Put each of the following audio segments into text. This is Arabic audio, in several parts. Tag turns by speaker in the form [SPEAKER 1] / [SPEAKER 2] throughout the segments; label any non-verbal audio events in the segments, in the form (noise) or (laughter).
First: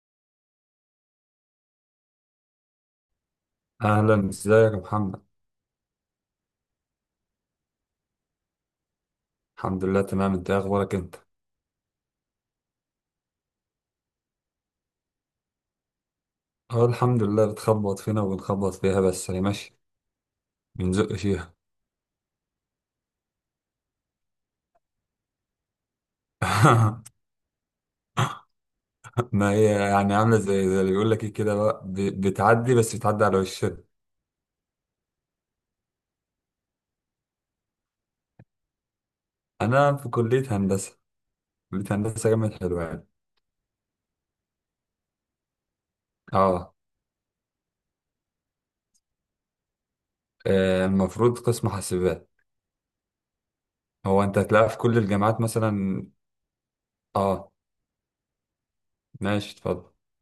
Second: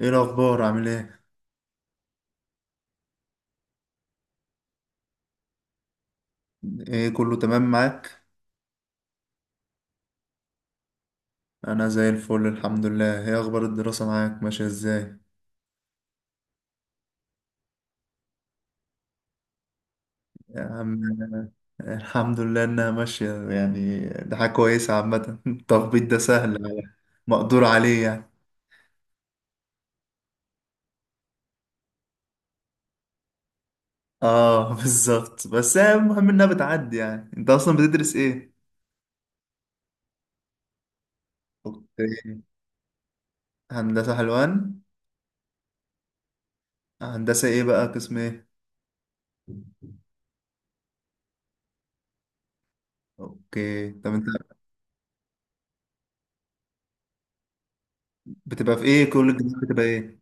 [SPEAKER 1] ايه الاخبار؟ عامل ايه؟
[SPEAKER 2] أهلا، إزيك يا محمد.
[SPEAKER 1] ايه كله تمام معاك؟
[SPEAKER 2] الحمد لله تمام، أنت إيه أخبارك أنت؟
[SPEAKER 1] انا زي الفل الحمد لله. ايه اخبار الدراسة معاك؟ ماشية ازاي؟
[SPEAKER 2] أه، الحمد لله، بتخبط فينا وبنخبط فيها، بس هي ماشية.
[SPEAKER 1] يا عم
[SPEAKER 2] بنزق فيها.
[SPEAKER 1] الحمد لله انها ماشية، يعني ده حاجة كويسة عامة. (laughs) التخبيط ده سهل،
[SPEAKER 2] (laughs)
[SPEAKER 1] مقدور عليه يعني.
[SPEAKER 2] ما هي يعني عاملة زي اللي بيقول لك إيه، كده بقى، بتعدي، بس بتعدي على وشنا.
[SPEAKER 1] اه (laughs) بالظبط، بس هي المهم انها بتعدي. يعني انت اصلا بتدرس ايه؟
[SPEAKER 2] أنا في كلية هندسة. كلية هندسة
[SPEAKER 1] اوكي.
[SPEAKER 2] جامعة حلوان.
[SPEAKER 1] هندسة حلوان.
[SPEAKER 2] أه.
[SPEAKER 1] هندسة ايه بقى؟ قسم ايه؟
[SPEAKER 2] المفروض قسم حاسبات.
[SPEAKER 1] اوكي، طب
[SPEAKER 2] هو
[SPEAKER 1] انت
[SPEAKER 2] أنت هتلاقيها في كل الجامعات مثلا. أه.
[SPEAKER 1] بتبقى في ايه؟ كل
[SPEAKER 2] ماشي
[SPEAKER 1] الجامعات
[SPEAKER 2] اتفضل.
[SPEAKER 1] بتبقى ايه؟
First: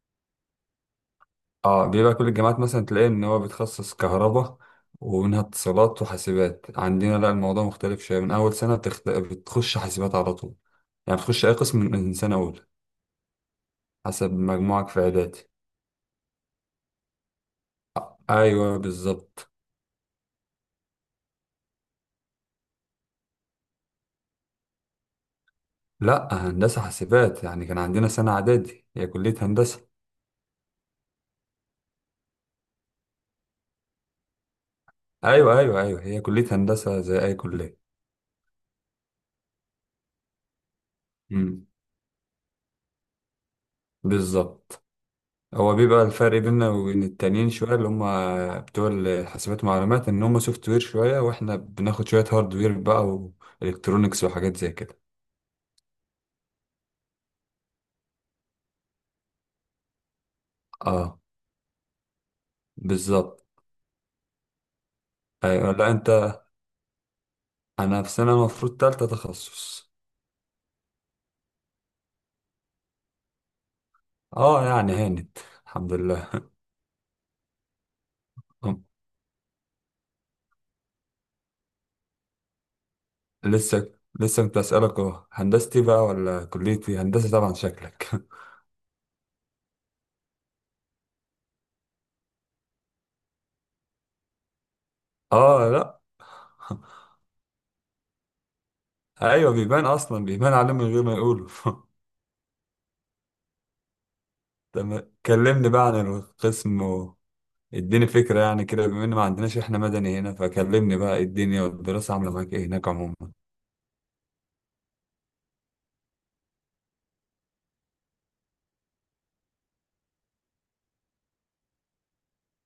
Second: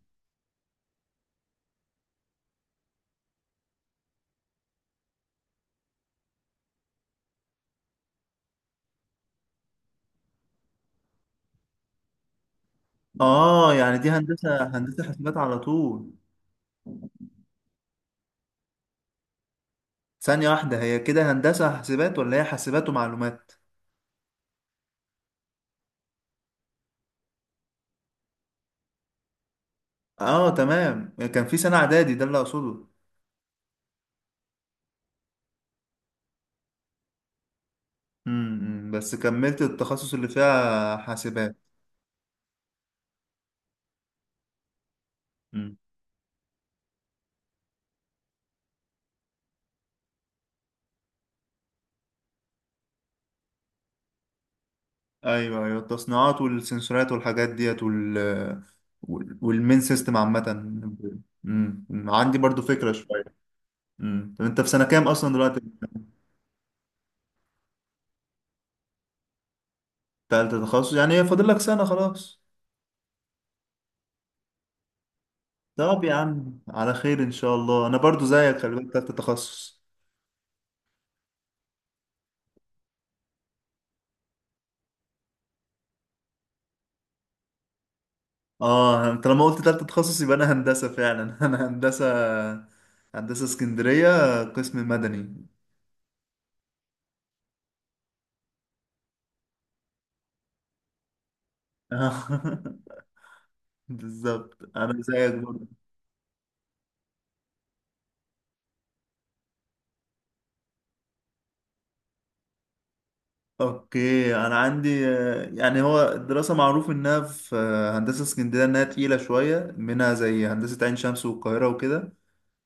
[SPEAKER 2] اه، بيبقى كل الجامعات مثلا تلاقيه ان هو بيتخصص كهرباء، ومنها اتصالات وحاسبات. عندنا لا، الموضوع مختلف شويه، من اول سنه بتخش حاسبات على طول. يعني بتخش اي قسم من سنه اولى،
[SPEAKER 1] اه، يعني دي
[SPEAKER 2] حسب
[SPEAKER 1] هندسة،
[SPEAKER 2] مجموعك في
[SPEAKER 1] هندسة حاسبات
[SPEAKER 2] اعدادي.
[SPEAKER 1] على طول.
[SPEAKER 2] ايوه بالظبط.
[SPEAKER 1] ثانية واحدة، هي كده هندسة حاسبات ولا هي حاسبات ومعلومات؟
[SPEAKER 2] لا، هندسه حاسبات، يعني كان عندنا سنه اعدادي، هي كليه هندسه.
[SPEAKER 1] اه تمام، كان في سنة إعدادي، ده اللي أقصده.
[SPEAKER 2] ايوه ايوه ايوه، هي كليه هندسه زي اي كليه.
[SPEAKER 1] بس كملت التخصص اللي فيها حاسبات.
[SPEAKER 2] امم. بالظبط. هو
[SPEAKER 1] امم.
[SPEAKER 2] بيبقى الفرق بيننا وبين التانيين شوية، اللي هم بتوع الحاسبات والمعلومات إن هم سوفت وير شوية، وإحنا بناخد شوية هاردوير بقى، وإلكترونيكس وحاجات زي كده.
[SPEAKER 1] أيوه أيوه، التصنيعات والسنسورات والحاجات ديت، وال والمين سيستم عامة.
[SPEAKER 2] اه.
[SPEAKER 1] عندي برضو فكرة شوية.
[SPEAKER 2] بالظبط.
[SPEAKER 1] طب أنت في سنة كام أصلا دلوقتي؟
[SPEAKER 2] أيوة. لا أنت، أنا في سنة المفروض تالتة تخصص.
[SPEAKER 1] تالتة تخصص، يعني هي فاضل لك سنة خلاص.
[SPEAKER 2] اه يعني هانت، الحمد
[SPEAKER 1] طب يا
[SPEAKER 2] لله.
[SPEAKER 1] عم على خير إن شاء الله، أنا برضو زيك، خلي
[SPEAKER 2] أم،
[SPEAKER 1] بالك، تالتة تخصص.
[SPEAKER 2] لسه. لسه كنت أسألك أهو هندستي بقى ولا كليتي. هندسة طبعا شكلك. (laughs)
[SPEAKER 1] اه، انت لما قلت تالتة تخصص يبقى انا هندسة فعلا. (laughs) انا هندسة، هندسة اسكندرية قسم مدني.
[SPEAKER 2] اه لا. أيوة بيبان، أصلا بيبان عليه من غير ما يقولوا. (laughs)
[SPEAKER 1] (laughs) بالظبط، انا
[SPEAKER 2] تمام،
[SPEAKER 1] زيك برضه.
[SPEAKER 2] كلمني بقى عن القسم. اديني فكرة يعني كده، بما ان ما عندناش احنا مدني هنا، فكلمني بقى إيه الدنيا والدراسة عاملة معاك ايه هناك عموما.
[SPEAKER 1] اوكي، انا عندي يعني هو الدراسة معروف انها في هندسة اسكندرية، انها تقيلة شوية، منها زي هندسة عين شمس والقاهرة وكده.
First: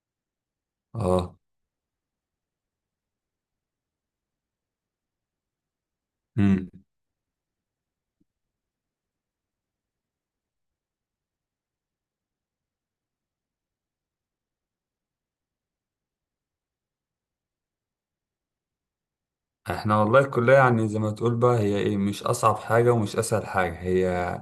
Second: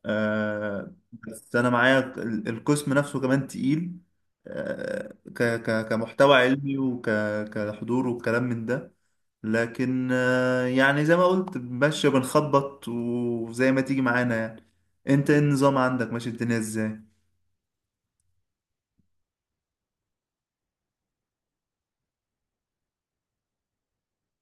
[SPEAKER 1] آه
[SPEAKER 2] اه.
[SPEAKER 1] بس انا معايا القسم نفسه كمان تقيل. ك ك كمحتوى
[SPEAKER 2] امم.
[SPEAKER 1] علمي، وك كحضور وكلام من ده. لكن يعني زي ما قلت، ماشي بنخبط، وزي ما تيجي معانا يعني. انت إيه النظام عندك؟ ماشي الدنيا ازاي؟
[SPEAKER 2] احنا والله الكلية يعني زي ما تقول بقى، هي ايه، مش اصعب حاجة ومش اسهل حاجة، هي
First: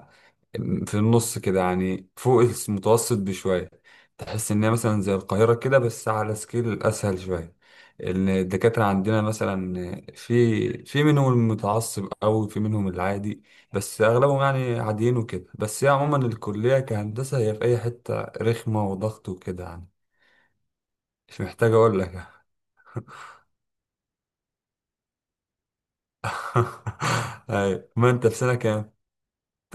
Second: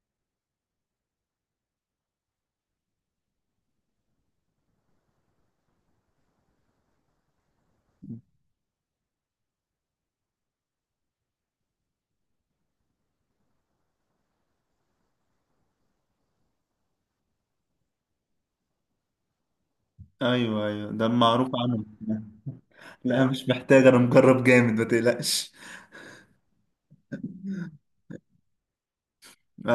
[SPEAKER 2] في النص كده يعني، فوق المتوسط بشوية. تحس إن هي مثلا زي القاهرة كده بس على سكيل أسهل شوية. إن الدكاترة عندنا مثلا في منهم المتعصب أوي، في منهم العادي، بس أغلبهم يعني عاديين وكده. بس هي عموما الكلية كهندسة هي في أي حتة رخمة وضغط وكده يعني.
[SPEAKER 1] ايوه ايوه، ده
[SPEAKER 2] مش
[SPEAKER 1] معروف
[SPEAKER 2] محتاج
[SPEAKER 1] عنه.
[SPEAKER 2] أقول لك
[SPEAKER 1] (laughs)
[SPEAKER 2] يعني.
[SPEAKER 1] لا مش محتاج، انا مجرب جامد ما تقلقش.
[SPEAKER 2] (laughs) أيوة. ما أنت في سنة كام؟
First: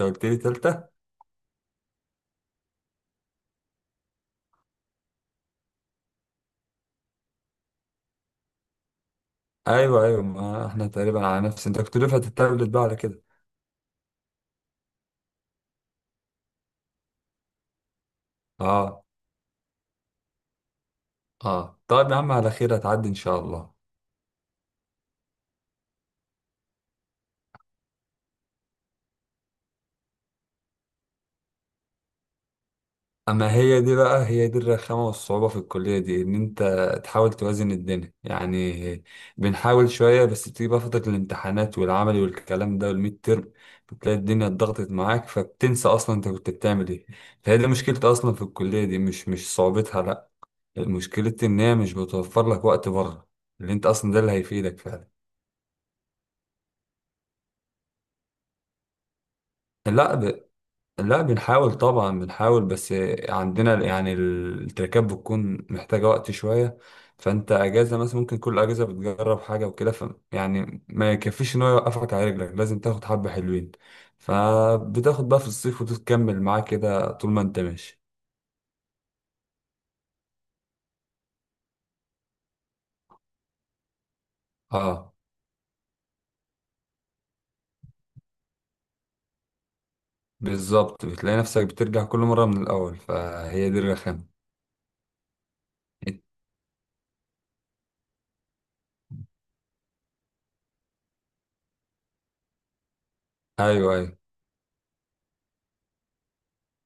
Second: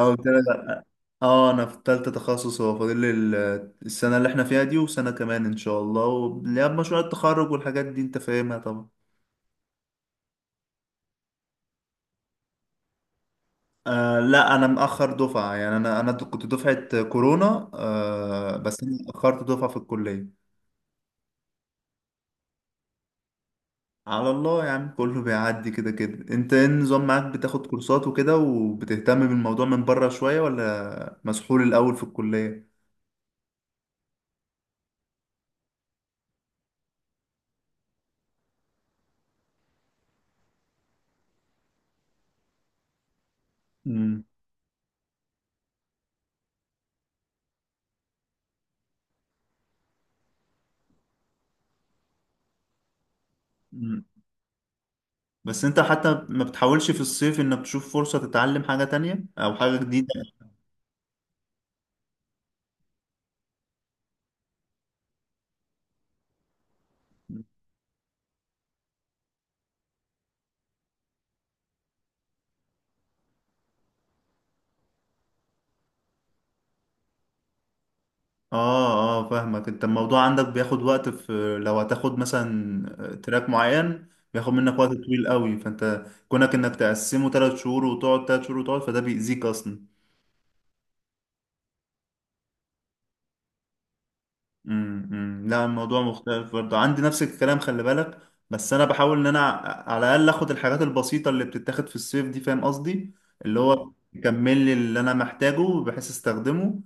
[SPEAKER 2] أنت قلت
[SPEAKER 1] قلت
[SPEAKER 2] لي
[SPEAKER 1] لك.
[SPEAKER 2] تالتة؟
[SPEAKER 1] اه انا في تالتة تخصص، هو فاضل لي السنة اللي احنا فيها دي وسنة كمان ان شاء الله، واللي هي مشروع التخرج والحاجات دي انت فاهمها طبعا.
[SPEAKER 2] أيوه أيوه، ما إحنا تقريبا على نفس. أنت كنت دفعة التابلت بقى على كده.
[SPEAKER 1] آه لا، انا مأخر دفعة، يعني انا كنت دفعة كورونا، بس انا
[SPEAKER 2] اه.
[SPEAKER 1] اتأخرت دفعة في الكلية.
[SPEAKER 2] اه طيب، يا عم على خير، هتعدي ان شاء الله.
[SPEAKER 1] على الله يا عم، كله بيعدي كده كده. انت ايه النظام معاك؟ بتاخد كورسات وكده وبتهتم بالموضوع من بره شوية، ولا مسحول الاول في الكلية؟
[SPEAKER 2] اما هي دي بقى، هي دي الرخامه والصعوبه في الكليه دي، ان انت تحاول توازن الدنيا يعني. بنحاول شويه، بس بتيجي بقى فتره الامتحانات والعملي والكلام ده والميد ترم، بتلاقي
[SPEAKER 1] مم.
[SPEAKER 2] الدنيا اتضغطت معاك، فبتنسى اصلا انت كنت بتعمل ايه. فهي دي مشكلتي اصلا في الكليه دي، مش صعوبتها لا، مشكلتي ان هي مش بتوفر لك وقت بره، اللي انت
[SPEAKER 1] مم.
[SPEAKER 2] اصلا ده اللي هيفيدك فعلا.
[SPEAKER 1] بس انت حتى ما بتحاولش في الصيف انك تشوف فرصة تتعلم حاجة تانية او حاجة جديدة؟
[SPEAKER 2] لا. بنحاول طبعا، بنحاول، بس عندنا يعني التركات بتكون محتاجة وقت شوية. فانت اجازة مثلا، ممكن كل اجازة بتجرب حاجة وكده، ف يعني ما يكفيش ان هو يوقفك على رجلك، لازم تاخد حبة حلوين، فبتاخد بقى في الصيف وتكمل معاه كده طول ما انت ماشي.
[SPEAKER 1] اه. اه فاهمك. انت الموضوع عندك بياخد وقت في لو هتاخد مثلا تراك معين، بياخد منك وقت
[SPEAKER 2] اه.
[SPEAKER 1] طويل قوي، فانت كونك انك تقسمه ثلاث شهور وتقعد ثلاث شهور وتقعد، فده بيأذيك اصلا.
[SPEAKER 2] بالظبط، بتلاقي نفسك بترجع كل مرة من الاول، فهي دي الرخامة.
[SPEAKER 1] امم، أمم. لا الموضوع مختلف برضه عندي، نفس الكلام خلي بالك. بس انا بحاول ان انا على الاقل اخد الحاجات البسيطه اللي بتتاخد في الصيف دي، فاهم قصدي؟ اللي هو
[SPEAKER 2] ايوه ايوه.
[SPEAKER 1] يكمل لي اللي انا محتاجه بحيث استخدمه.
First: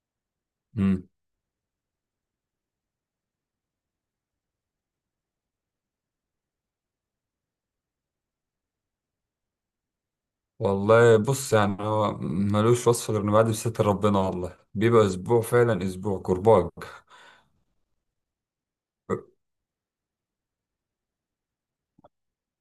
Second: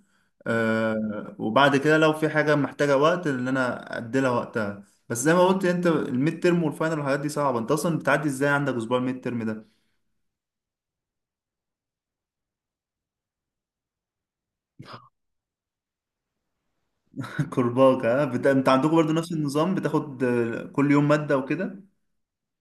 [SPEAKER 1] وبعد كده لو في حاجه محتاجه وقت اللي انا ادي لها وقتها. بس زي ما قلت، انت الميد ترم والفاينل والحاجات دي صعبه، انت اصلا بتعدي ازاي عندك اسبوع الميد ترم ده؟
[SPEAKER 2] والله بص، يعني هو ملوش وصف غير انه بعد بستر ربنا، والله بيبقى اسبوع فعلا، اسبوع كرباج.
[SPEAKER 1] (laughs) كرباك، ها، انت عندكم برضه نفس النظام، بتاخد كل يوم ماده وكده؟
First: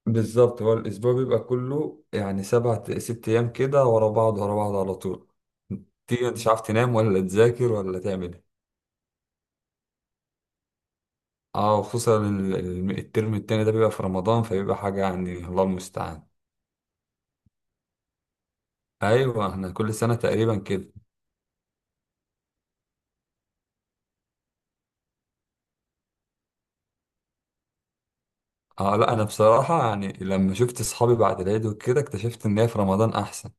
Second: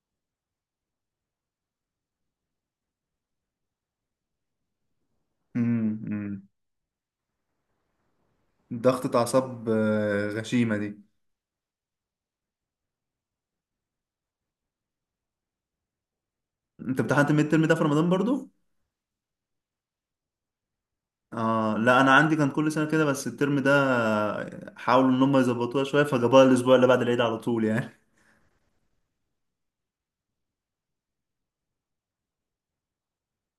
[SPEAKER 2] بالظبط، هو الاسبوع بيبقى كله يعني سبع ست ايام كده ورا بعض، ورا بعض على طول.
[SPEAKER 1] امم،
[SPEAKER 2] تيجي انت مش
[SPEAKER 1] أمم.
[SPEAKER 2] عارف تنام ولا تذاكر ولا تعمل ايه.
[SPEAKER 1] ضغطة أعصاب غشيمة دي.
[SPEAKER 2] اه، وخصوصا الترم التاني ده بيبقى في رمضان، فبيبقى حاجة يعني الله المستعان.
[SPEAKER 1] أنت امتحنت الميد ترم ده في رمضان برضو؟
[SPEAKER 2] ايوه، احنا كل سنة تقريبا كده.
[SPEAKER 1] آه لا، أنا عندي كان كل سنة كده، بس الترم ده حاولوا إن هم يظبطوها شوية، فجابوها الأسبوع اللي بعد العيد على طول يعني.
[SPEAKER 2] اه لا، انا بصراحة يعني لما شفت اصحابي بعد العيد وكده اكتشفت ان هي في رمضان احسن.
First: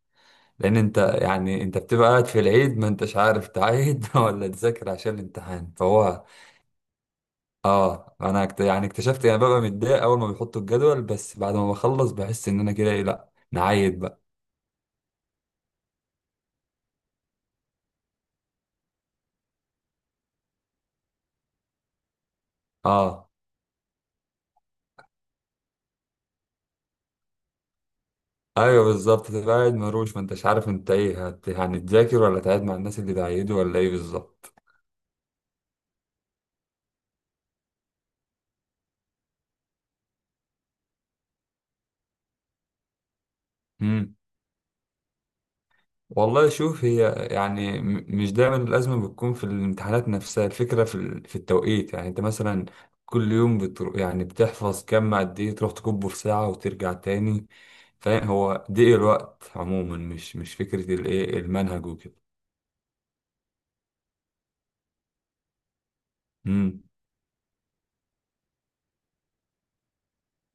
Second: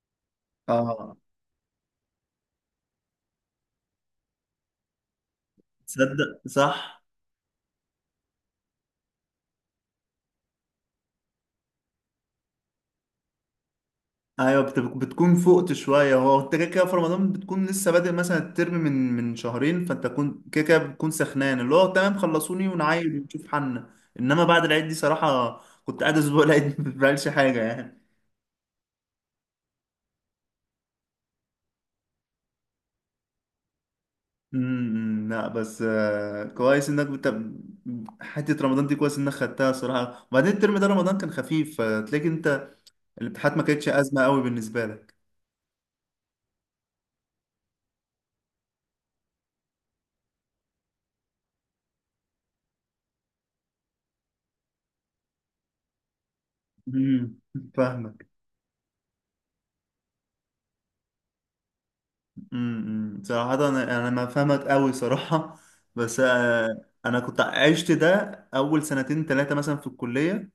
[SPEAKER 2] لان انت
[SPEAKER 1] آه،
[SPEAKER 2] يعني، انت بتبقى قاعد في العيد ما انتش عارف تعيد (laughs) ولا تذاكر عشان الامتحان، فهو.
[SPEAKER 1] تصدق صح.
[SPEAKER 2] اه، انا يعني اكتشفت يعني ببقى متضايق اول ما بيحطوا الجدول، بس بعد ما بخلص بحس ان انا كده ايه، لا نعيد بقى.
[SPEAKER 1] أيوة، بتكون فقت شوية. هو أنت كده كده في رمضان بتكون لسه بادئ مثلا الترم من شهرين، فأنت كون كده كده بتكون سخنان، اللي هو تمام خلصوني ونعايد
[SPEAKER 2] اه.
[SPEAKER 1] ونشوف حالنا. إنما بعد العيد دي صراحة كنت قاعد أسبوع العيد (laughs) ما بعملش حاجة يعني.
[SPEAKER 2] ايوه بالظبط، تبقى قاعد مروش، ما انتش عارف انت ايه يعني تذاكر ولا تعيد مع الناس اللي بعيدوا ولا ايه، بالظبط.
[SPEAKER 1] امم، لا بس كويس انك حته رمضان دي كويس انك خدتها صراحه، وبعدين الترم ده رمضان كان خفيف، فتلاقي انت الامتحانات ما كانتش
[SPEAKER 2] مم.
[SPEAKER 1] ازمه قوي بالنسبه لك.
[SPEAKER 2] والله شوف، هي يعني مش دايما الأزمة بتكون في الامتحانات نفسها، الفكرة في في التوقيت. يعني أنت مثلا كل يوم بتروح، يعني بتحفظ كم قد إيه، تروح تكبه في ساعة وترجع
[SPEAKER 1] امم.
[SPEAKER 2] تاني.
[SPEAKER 1] فاهمك.
[SPEAKER 2] فاهم، هو ضيق الوقت عموما، مش فكرة الإيه المنهج وكده.
[SPEAKER 1] صراحه انا، انا ما فاهمك قوي صراحه. بس
[SPEAKER 2] امم.
[SPEAKER 1] انا كنت عشت ده اول سنتين ثلاثه مثلا في الكليه،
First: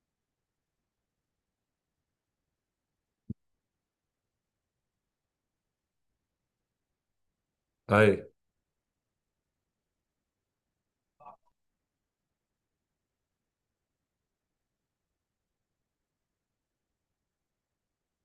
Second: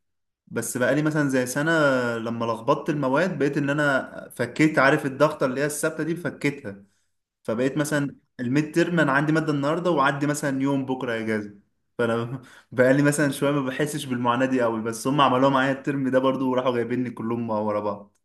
[SPEAKER 1] بس بقالي مثلا زي سنه لما لخبطت المواد، بقيت ان انا فكيت، عارف الضغطه اللي هي الثابته دي؟ فكيتها. فبقيت مثلا
[SPEAKER 2] طيب.
[SPEAKER 1] الميد ترم انا عندي ماده النهارده وعندي مثلا يوم بكره اجازه، فانا (laughs) بقالي مثلا شويه ما بحسش بالمعاناه دي قوي. بس هم عملوها معايا الترم ده برضو، وراحوا جايبيني كلهم ورا بعض.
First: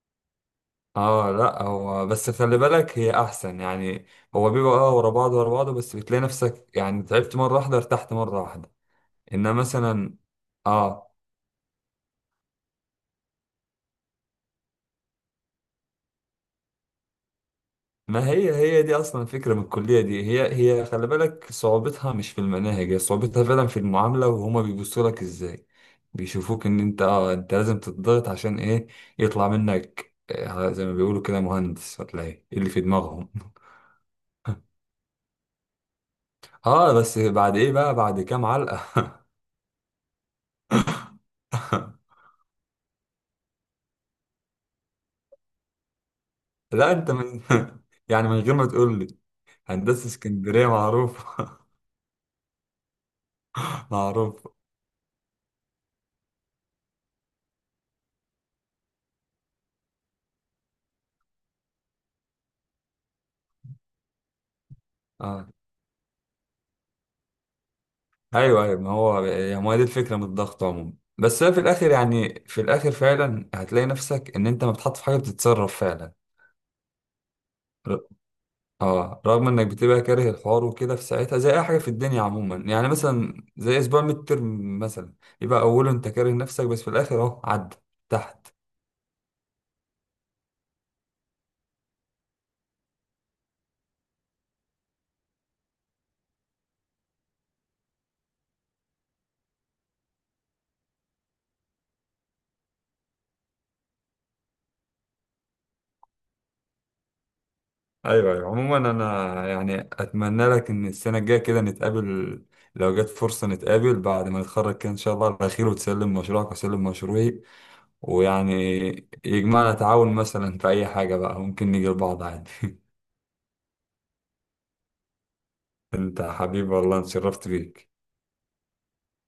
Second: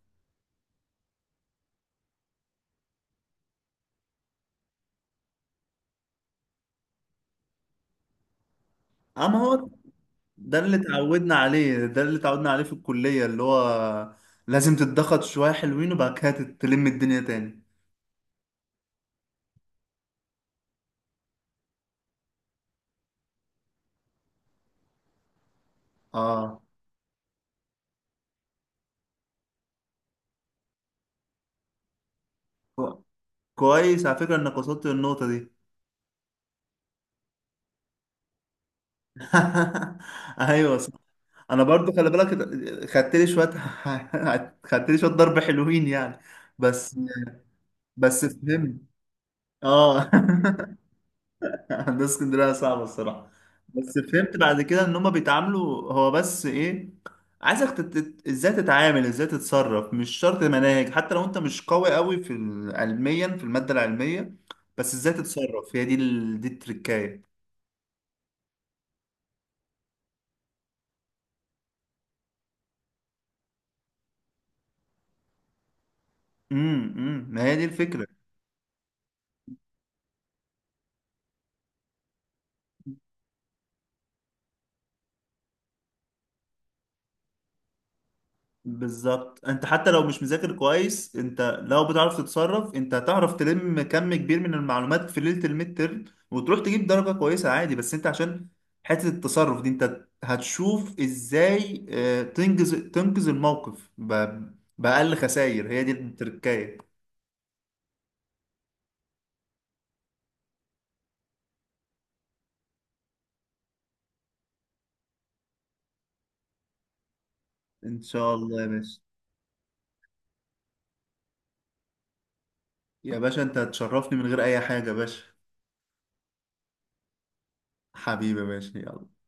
[SPEAKER 2] اه لا، هو بس خلي بالك هي أحسن يعني. هو بيبقى اه ورا بعض، ورا بعض، بس بتلاقي نفسك يعني تعبت مرة واحدة، ارتحت مرة واحدة.
[SPEAKER 1] اما
[SPEAKER 2] إنما
[SPEAKER 1] هو
[SPEAKER 2] مثلا.
[SPEAKER 1] ده اللي
[SPEAKER 2] اه.
[SPEAKER 1] اتعودنا عليه، ده اللي اتعودنا عليه في الكليه، اللي هو لازم تتضغط شويه حلوين وبعد كده تلم الدنيا تاني.
[SPEAKER 2] ما هي، هي دي اصلا الفكره من الكليه دي، هي هي خلي بالك صعوبتها مش في المناهج، هي صعوبتها فعلا في المعامله، وهما بيبصوا لك ازاي،
[SPEAKER 1] اه،
[SPEAKER 2] بيشوفوك ان انت اه انت لازم تتضغط عشان ايه، يطلع منك زي ما بيقولوا كده مهندس ولا ايه، إيه اللي في
[SPEAKER 1] كو-
[SPEAKER 2] دماغهم.
[SPEAKER 1] كويس على فكره انك وصلت للنقطه دي.
[SPEAKER 2] (laughs) اه بس بعد ايه بقى، بعد كام علقه.
[SPEAKER 1] (laughs) ايوه. انا برضو خلي
[SPEAKER 2] (laughs)
[SPEAKER 1] بالك، خدت لي شويه (laughs) خدت لي شويه ضرب حلوين يعني.
[SPEAKER 2] لا
[SPEAKER 1] بس
[SPEAKER 2] انت من. (laughs)
[SPEAKER 1] بس
[SPEAKER 2] يعني من غير ما
[SPEAKER 1] فهمت.
[SPEAKER 2] تقول لي، هندسه
[SPEAKER 1] اه.
[SPEAKER 2] اسكندريه
[SPEAKER 1] (laughs)
[SPEAKER 2] معروف.
[SPEAKER 1] هندسه اسكندريه صعبه الصراحه.
[SPEAKER 2] (laughs)
[SPEAKER 1] بس فهمت
[SPEAKER 2] معروف.
[SPEAKER 1] بعد كده ان هما بيتعاملوا، هو بس ايه؟ عايزك ازاي تتعامل، ازاي تتصرف. مش شرط مناهج، حتى لو انت مش قوي قوي في علميا في الماده العلميه، بس ازاي تتصرف. هي دي دي التركايه.
[SPEAKER 2] ايوه ايوه، ما هو يعني ما هي دي الفكره من الضغط عموما. بس هي في الاخر، يعني في الاخر فعلا هتلاقي نفسك ان انت بتحط في حاجه بتتصرف فعلا.
[SPEAKER 1] امم، أمم، ما هي دي
[SPEAKER 2] ر-
[SPEAKER 1] الفكره.
[SPEAKER 2] اه رغم انك بتبقى كاره الحوار وكده في ساعتها، زي اي حاجه في الدنيا عموما. يعني مثلا زي اسبوع ميد ترم مثلا، يبقى اوله انت كاره نفسك، بس في الاخر اهو عدى تحت.
[SPEAKER 1] بالظبط، انت حتى لو مش مذاكر كويس، انت لو بتعرف تتصرف انت هتعرف تلم كم كبير من المعلومات في ليلة الميد ترم وتروح تجيب درجة كويسة عادي. بس انت عشان حتة التصرف دي، انت هتشوف ازاي، تنقذ الموقف بأقل خسائر. هي دي التركاية.
[SPEAKER 2] ايوه ايوه. عموما انا يعني اتمنى لك ان السنه الجايه كده نتقابل، لو جت فرصه نتقابل بعد ما نتخرج كده ان شاء الله على خير، وتسلم مشروعك واسلم مشروعي،
[SPEAKER 1] ان شاء
[SPEAKER 2] ويعني
[SPEAKER 1] الله يا باشا.
[SPEAKER 2] يجمعنا تعاون مثلا في أي حاجة بقى، ممكن نيجي لبعض عادي.
[SPEAKER 1] يا باشا انت هتشرفني من غير اي حاجة يا باشا.
[SPEAKER 2] (laughs) أنت حبيبي والله، أنا اتشرفت بيك.
[SPEAKER 1] حبيبي يا باشا، يلا.